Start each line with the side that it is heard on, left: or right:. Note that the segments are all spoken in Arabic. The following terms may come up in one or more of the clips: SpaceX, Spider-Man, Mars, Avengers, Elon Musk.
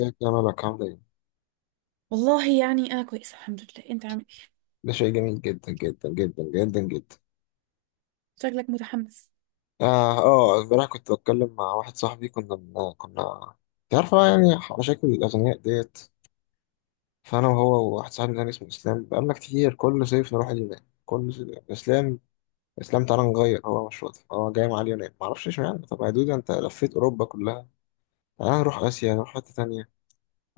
left: ازيك يا ملك عامل ايه؟
right: والله يعني انا كويسه الحمد لله، انت عامل ايه؟
left: ده شيء جميل جدا جدا جدا جدا جدا.
right: شكلك متحمس.
left: امبارح كنت بتكلم مع واحد صاحبي كنا، انت عارف بقى يعني، مشاكل الاغنياء ديت. فانا وهو وواحد صاحبي تاني اسمه اسلام، بقالنا كتير كل صيف نروح اليونان. كل صيف اسلام اسلام، تعالى نغير. هو مش راضي، هو جاي مع اليونان، معرفش اشمعنى. طب يا دود انت لفيت اوروبا كلها، تعالى نروح اسيا، نروح حته تانيه.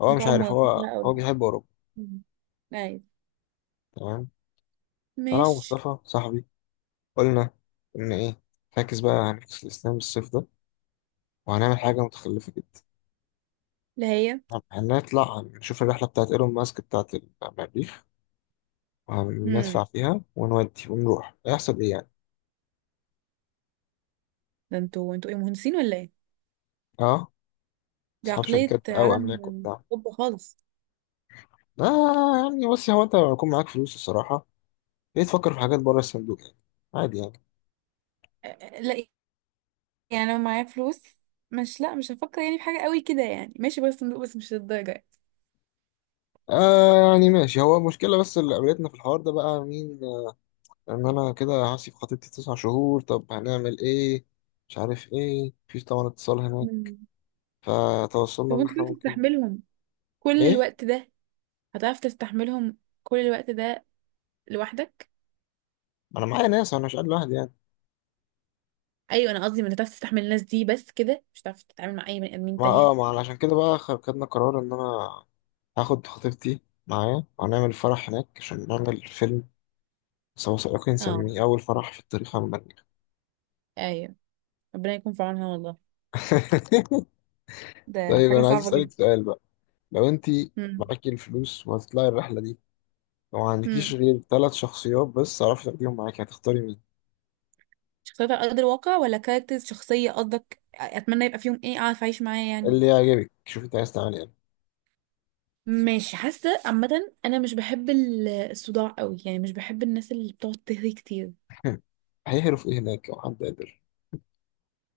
left: هو
right: انتوا
left: مش
right: على
left: عارف،
right: موافقين
left: هو
right: قوي.
left: هو بيحب اوروبا.
right: مم. ايوه.
left: تمام. فانا
right: ماشي.
left: ومصطفى صاحبي قلنا ان ايه، فاكس بقى، هنفكس الاسلام الصيف ده وهنعمل حاجة متخلفة جدا.
right: اللي هي؟
left: هنطلع نشوف الرحلة بتاعت ايلون ماسك، بتاعت المريخ.
right: امم.
left: وهندفع فيها ونودي ونروح، هيحصل ايه يعني؟
right: ده انتوا ايه، مهندسين ولا ايه؟
left: اه،
right: دي
left: اصحاب
right: عقليه
left: شركات بقى
right: عالم
left: واملاك وبتاع.
right: طب خالص.
left: لا يعني بص، هو انت لما يكون معاك فلوس الصراحة، ليه تفكر في حاجات بره الصندوق يعني؟ عادي يعني.
right: لا، يعني لو معايا فلوس، مش لا مش هفكر يعني في حاجه قوي كده، يعني ماشي، بس صندوق، بس مش للدرجه يعني.
left: آه يعني ماشي، هو المشكلة بس اللي قابلتنا في الحوار ده بقى مين، آه، ان انا كده هسيب خطيبتي تسع شهور، طب هنعمل ايه؟ مش عارف ايه، مفيش طبعا اتصال هناك.
right: مم.
left: فتوصلنا
right: طب
left: ان
right: انت
left: احنا
right: كنت
left: ممكن،
right: تستحملهم كل
left: ايه،
right: الوقت ده؟ هتعرف تستحملهم كل الوقت ده لوحدك؟
left: انا معايا ناس، انا مش قاعد لوحدي يعني.
right: ايوه، انا قصدي ما هتعرف تستحمل الناس دي بس كده، مش هتعرف تتعامل مع اي بني ادمين
left: ما
right: تانية.
left: اه ما أنا عشان كده بقى خدنا قرار ان انا هاخد خطيبتي معايا وهنعمل فرح هناك عشان نعمل فيلم سوا، سواقين،
right: اه.
left: نسميه اول فرح في التاريخ المانيا.
right: ايوه. ربنا يكون في عونها والله. ده
left: طيب
right: حاجة
left: انا عايز
right: صعبة جدا.
left: اسالك سؤال بقى، لو انت
right: امم.
left: معاكي الفلوس وهتطلعي الرحله دي، وما عندكيش
right: امم.
left: غير ثلاث شخصيات بس تعرفي تاخديهم معاكي، هتختاري مين؟
right: شخصيات على قدر الواقع ولا كاركترز شخصية قصدك؟ اتمنى يبقى فيهم ايه اعرف اعيش معاه يعني.
left: اللي يعجبك، شوفي انت عايز تعملي ايه.
right: ماشي، حاسة عامة. أنا مش بحب الصداع قوي يعني، مش بحب الناس اللي بتقعد تهري كتير.
left: هيهرف ايه هناك لو حد قدر.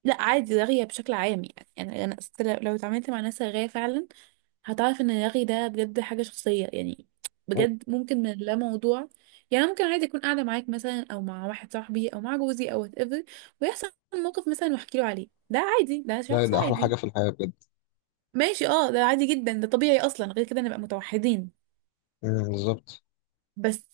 right: لا عادي، رغية بشكل عام يعني. أنا أصل لو اتعاملت مع ناس رغاية فعلا، هتعرف ان الرغي ده بجد حاجة شخصية يعني. بجد ممكن من لا موضوع، يعني ممكن عادي اكون قاعدة معاك مثلا او مع واحد صاحبي او مع جوزي او وات ايفر، ويحصل موقف مثلا واحكي له عليه، ده عادي، ده
left: ده
right: شخص
left: ده احلى حاجه
right: عادي.
left: في الحياه بجد.
right: ماشي اه، ده عادي جدا، ده طبيعي اصلا، غير كده نبقى متوحدين.
left: أمم، بالظبط.
right: بس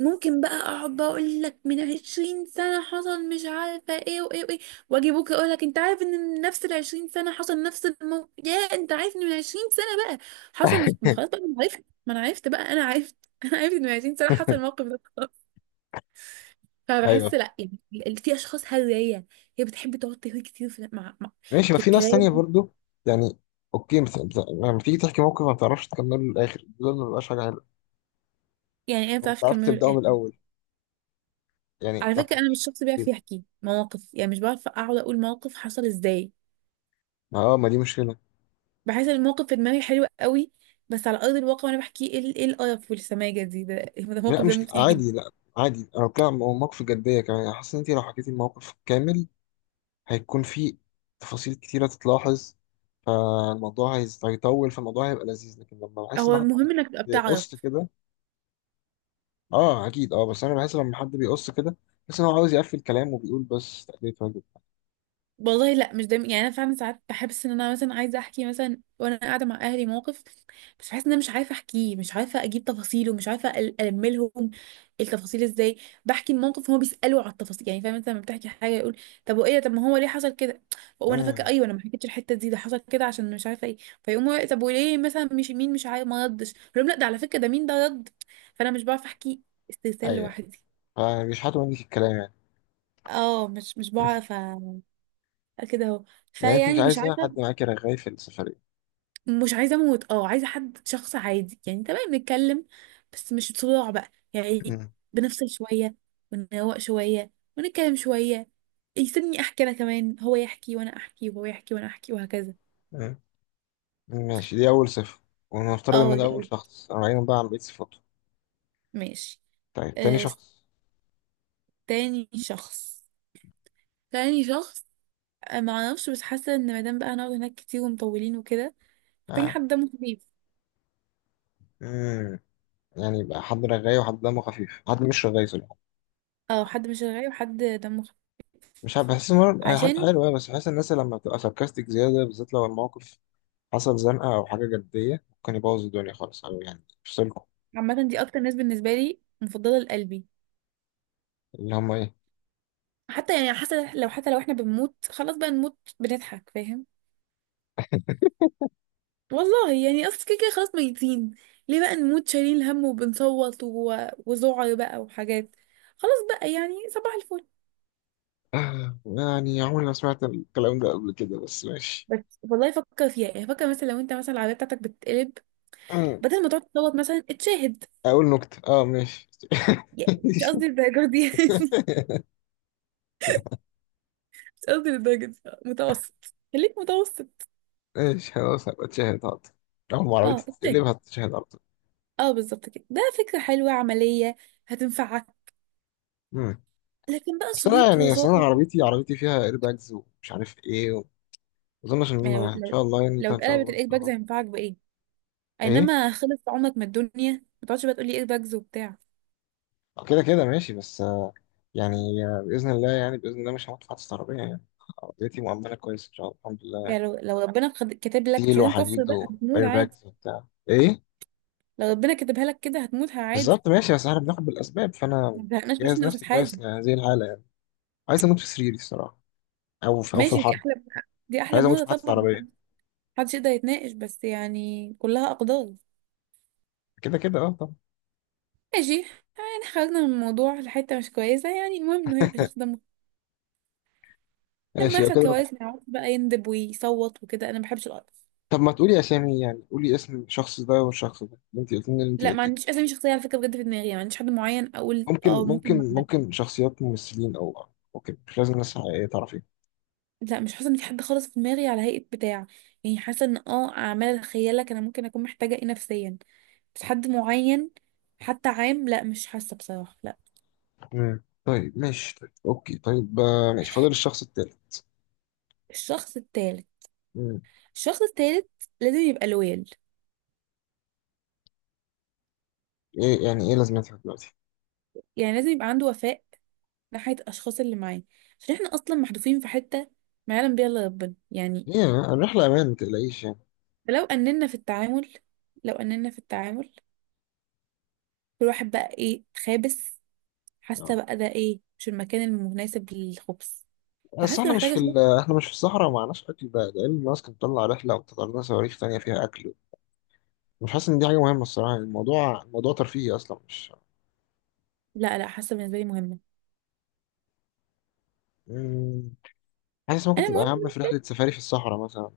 right: ممكن بقى اقعد بقى اقول لك من عشرين سنة حصل مش عارفة ايه وايه وايه، واجي بكرة اقول لك انت عارف ان من نفس العشرين سنة حصل نفس الموقف، يا انت عارف ان من عشرين سنة بقى حصل، مش، ما خلاص بقى انا عرفت، ما انا عرفت بقى، انا عرفت انا عرفت ان من عشرين سنة حصل الموقف ده، خلاص. فبحس
left: ايوه،
right: لا يعني. في اشخاص هرية، هي بتحب تقعد تهري كتير
left: ماشي، ما
right: في
left: في ناس تانية
right: الكلام.
left: برضو يعني. اوكي، لما تيجي تحكي موقف ما بتعرفش تكمله للاخر، دول ما بيبقاش حاجة حلوة.
right: يعني انا
left: ما
right: بتعرف
left: بتعرفش
right: اكمله
left: تبدأه من
right: للاخر.
left: الاول يعني،
right: على
left: ما
right: فكرة انا
left: بتحكيش.
right: مش شخص بيعرف يحكي مواقف، يعني مش بعرف اقعد اقول موقف حصل ازاي.
left: ما دي مشكلة.
right: بحس إن الموقف في دماغي حلو قوي، بس على ارض الواقع وانا بحكيه ايه، ايه القرف والسماجه دي ده
left: لا
right: الموقف ده
left: مش
right: متقيل جدا.
left: عادي، لا عادي، انا بتكلم عن مواقف جدية كمان يعني. حاسس ان انت لو حكيتي الموقف كامل هيكون في تفاصيل كتيرة تتلاحظ، فالموضوع هيطول، فالموضوع هيبقى لذيذ. لكن لما بحس
right: هو
left: ان حد
right: المهم انك تبقى بتعرف.
left: بيقص كده، اه اكيد، اه بس انا بحس لما حد بيقص كده، بحس ان هو عاوز يقفل كلام وبيقول بس تأديت واجب.
right: والله لا، مش دايما يعني، انا فعلا ساعات بحس ان انا مثلا عايزه احكي مثلا وانا قاعده مع اهلي موقف، بس بحس ان انا مش عارفه احكيه، مش عارفه اجيب تفاصيله، مش عارفه الملهم التفاصيل ازاي. بحكي الموقف هما بيسالوا على التفاصيل، يعني فاهم؟ انت لما بتحكي حاجه يقول طب وايه ده؟ طب ما هو ليه حصل كده؟ وانا فاكره
left: آه.
right: ايوه، انا ما حكيتش الحته دي، ده حصل كده عشان مش عارفه ايه. فيقوموا طب وليه مثلا، مش مين، مش عارف ما ردش، أقول لهم لا ده على فكره ده مين ده رد. فانا مش بعرف احكي استرسال
left: ايوه.
right: لوحدي.
left: فبيشحتوا منك الكلام يعني.
right: مش بعرف كده اهو،
left: يعني انت مش
right: فيعني مش
left: عايزة
right: عارفه.
left: حد معاكي رغاي في السفرية.
right: مش عايزه اموت، اه عايزه حد شخص عادي يعني، تمام نتكلم بس مش صداع بقى يعني.
left: مم.
right: بنفصل شويه ونروق شويه ونتكلم شويه، يسيبني احكي انا كمان، هو يحكي وانا احكي وهو يحكي وانا احكي وهكذا.
left: مم. ماشي، دي أول صفة، ونفترض
right: اه،
left: إن ده أول شخص راينا بقى، عن بقية صفاته؟
right: ماشي.
left: طيب تاني
right: آه.
left: شخص.
right: تاني شخص تاني شخص. آه، ما اعرفش، بس حاسه ان مادام بقى هنقعد هناك كتير ومطولين وكده، محتاجين
left: آه.
right: حد دمه خفيف.
left: مم. يعني يبقى حد رغاي، وحد دمه خفيف، حد مش رغاي صراحة.
right: اه، حد مش رغاي وحد دمه خفيف.
left: مش عارف، بحس مرة حاجة
right: عشان
left: حلوة، بس بحس الناس لما بتبقى ساركاستيك زيادة، بالذات لو الموقف حصل زنقة أو حاجة جدية، ممكن يبوظ الدنيا خالص، أو يعني يفصلكم.
right: عامه دي اكتر ناس بالنسبه لي مفضله لقلبي.
left: اللي هما إيه؟
right: حتى يعني، حتى لو احنا بنموت، خلاص بقى نموت بنضحك فاهم. والله يعني اصل كده كده خلاص ميتين، ليه بقى نموت شايلين هم وبنصوت و... وذعر بقى وحاجات، خلاص بقى يعني صباح الفل.
left: آه، يعني عمري ما سمعت الكلام ده قبل كده، بس ماشي.
right: بس والله فكر فيها يعني، فكر مثلا لو انت مثلا العربيه بتاعتك بتتقلب، بدل ما تقعد تصوت مثلا اتشاهد.
left: اقول نكتة اه ماشي.
right: يعني مش قصدي الدرجه دي يعني مش قصدي الدرجه دي، متوسط، خليك متوسط.
left: ماشي خلاص، هبقى اتشهد حاضر. اول ما عربيتي
right: اه
left: تتقلب
right: اتشاهد.
left: هتتشهد على طول.
right: اه بالظبط كده، ده فكره حلوه عمليه، هتنفعك.
left: مم.
right: لكن بقى
left: اصل انا
right: صويت
left: يعني، اصل انا
right: وذعر؟
left: عربيتي، عربيتي فيها ايرباجز ومش عارف ايه و... اظنش ان
right: يعني
left: انا ان شاء الله يعني، إنت
right: لو
left: ان شاء
right: اتقلبت
left: الله ان
right: الايد
left: شاء
right: باجز
left: الله.
right: هينفعك بايه؟
left: ايه؟
right: اينما خلص عمرك من الدنيا، ما تقعدش بقى تقولي ايد باجز وبتاع.
left: آه، كده كده ماشي بس، آه، يعني، آه، باذن الله يعني، باذن الله مش هدفع استرابيه يعني، عربيتي مؤمنه كويس ان شاء الله الحمد لله.
right: يعني لو ربنا كاتب لك، مش
left: ستيل
right: عايزين كفر
left: وحديد
right: بقى، هتموت عادي.
left: وايرباجز وبتاع ايه.
right: لو ربنا كاتبها لك كده هتموت عادي.
left: بالظبط ماشي، بس احنا بناخد بالاسباب. فانا
right: ما تزهقناش مش
left: جاهز
right: يا استاذ
left: نفسي كويس
right: حازم.
left: لهذه الحاله يعني. عايز اموت في سريري الصراحه، او في، او في
right: ماشي،
left: الحرب.
right: دي
left: مش
right: احلى
left: عايز اموت في
right: موضه
left: محطه
right: طبعا.
left: عربيه.
right: محدش يقدر يتناقش بس يعني كلها اقدار.
left: كده كده اه، طب
right: ماشي. يعني خرجنا من الموضوع لحته مش كويسه، يعني المهم انه هيبقى شخص دمه لما
left: ماشي، يبقى
right: يحصل
left: كده.
right: كوارث ما يعرفش بقى يندب ويصوت وكده، انا ما بحبش القرف.
left: طب ما تقولي اسامي يعني، قولي اسم الشخص ده والشخص ده اللي انت قلت لي، اللي انت
right: لا ما
left: قلتيه.
right: عنديش اسامي شخصيه على فكره، بجد في دماغي ما عنديش حد معين اقول اه
left: ممكن
right: ممكن مع
left: ممكن
right: ده.
left: ممكن شخصيات ممثلين او، اوكي مش لازم ناس حقيقيه تعرفين.
right: لا مش حاسه ان في حد خالص في دماغي على هيئه بتاع، يعني حاسه ان اه اعمال اتخيلك انا ممكن اكون محتاجه ايه نفسيا، بس حد معين حتى عام، لا مش حاسه بصراحه، لا.
left: مم. طيب ماشي، طيب اوكي، طيب آه، ماشي، فاضل الشخص التالت.
right: الشخص التالت
left: مم.
right: الشخص التالت لازم يبقى لويال،
left: ايه يعني؟ ايه لازمتها دلوقتي؟
right: يعني لازم يبقى عنده وفاء ناحيه الاشخاص اللي معاه، عشان احنا اصلا محدودين في حته ما يعلم بيها الا ربنا يعني.
left: ايه الرحله امان، ما تقلقيش يعني.
right: فلو اننا في التعامل لو اننا في التعامل كل واحد بقى ايه خابس، حاسه
left: آه.
right: بقى ده ايه، مش المكان المناسب للخبز.
left: بس
right: فحاسه
left: احنا مش
right: محتاجه
left: في
right: شويه.
left: احنا مش في الصحراء، ومعناش اكل بقى لان الناس كانت بتطلع رحله وتطلع لنا صواريخ تانيه فيها اكل. مش حاسس ان دي حاجه مهمه الصراحه، يعني الموضوع موضوع ترفيهي اصلا مش.
right: لا لا، حاسه بالنسبه لي مهمه.
left: مم. حاسس ممكن
right: انا
left: تبقى
right: مهم.
left: اهم في رحله سفاري في الصحراء مثلا.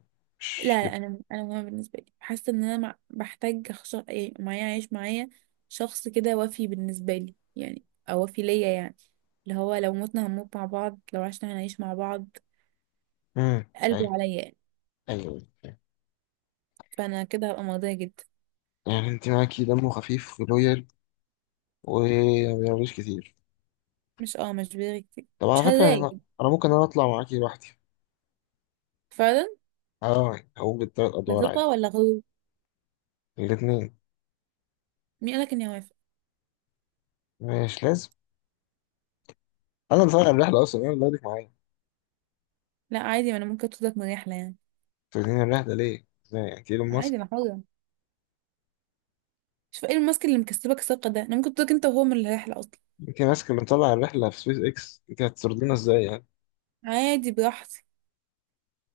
right: لا
left: مش كده.
right: لا انا، انا مهمه بالنسبه لي، حاسه ان انا بحتاج إيه، معايا عايش معايا شخص كده وفي بالنسبه لي يعني، او وفي ليا يعني، اللي هو لو متنا هنموت مع بعض، لو عشنا هنعيش مع بعض.
left: امم، ايوه.
right: قلبه عليا يعني.
left: ايوه. أيوة.
right: فانا كده هبقى مرضيه جدا.
left: يعني انت معاكي دمه خفيف ولويال وما بيعملوش كتير.
right: مش بيغي كتير،
left: طب
right: مش
left: على فكره انا،
right: هزايد.
left: أنا ممكن اطلع معاكي لوحدي.
right: فعلا.
left: اه هقوم بالثلاث
right: ده
left: ادوار عادي.
right: ثقه ولا غرور؟
left: الاثنين.
right: مين قالك اني هوافق؟
left: مش لازم، انا اللي طالع الرحله اصلا، انا اللي واخدك معايا.
right: لا عادي، ما انا ممكن اتركك من رحله يعني.
left: توديني الرحله ليه؟ ازاي يعني؟ انت ايلون
right: عادي
left: ماسك؟
right: انا حره. شوف ايه الماسك اللي مكسبك ثقة ده، انا ممكن تقولك انت وهو من الرحلة اصلا.
left: انت ماسك اللي مطلع الرحله في سبيس اكس، انت هتطردينا ازاي يعني؟
right: عادي براحتي.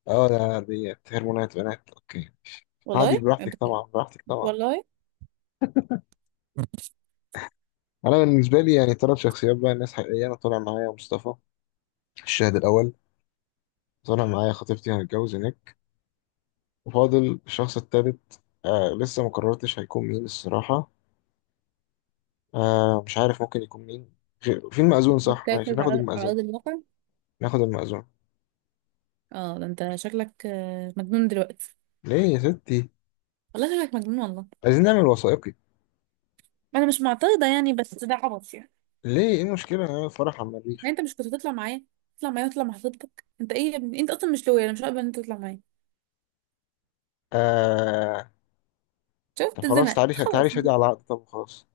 left: اه ده دي هرمونات بنات، اوكي ماشي. عادي
right: والله
left: براحتك طبعا، براحتك طبعا.
right: والله
left: انا بالنسبه لي يعني ثلاث شخصيات بقى، ناس حقيقيه، انا طالع معايا مصطفى الشاهد الاول، طالع معايا خطيبتي هنتجوز هناك، وفاضل الشخص الثالث. آه لسه ما قررتش هيكون مين الصراحه. آه مش عارف ممكن يكون مين. في المأذون، صح ماشي،
right: بتركز
left: ناخد
right: على
left: المأذون.
right: ارض الواقع.
left: ناخد المأذون.
right: اه ده انت شكلك مجنون دلوقتي.
left: ليه يا ستي؟
right: والله شكلك مجنون والله.
left: عايزين نعمل وثائقي.
right: انا مش معترضة يعني، بس ده عبط يعني.
left: ليه؟ ايه المشكله نعمل فرح على
right: يعني
left: المريخ؟
right: انت مش كنت تطلع معايا؟ تطلع معايا وتطلع مع خطيبتك؟ انت ايه يا ابني؟ انت اصلا مش لويا، انا مش هقبل ان انت تطلع معايا.
left: آه، طب
right: شفت
left: خلاص
right: اتزنقت
left: تعالي، تعالي
right: خلاص.
left: شادي على العقد، طب خلاص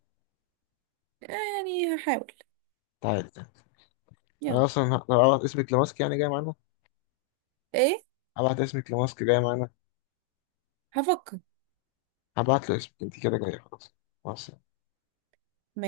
right: آه، يعني هحاول.
left: تعالي. انا
right: يلا.
left: اصلا لو أبعت اسمك لماسك يعني جاي معانا.
right: ايه.
left: هبعت اسمك لماسك جاي معانا.
right: هفكر
left: هبعت له اسمك انت كده جايه خلاص. مع السلامة.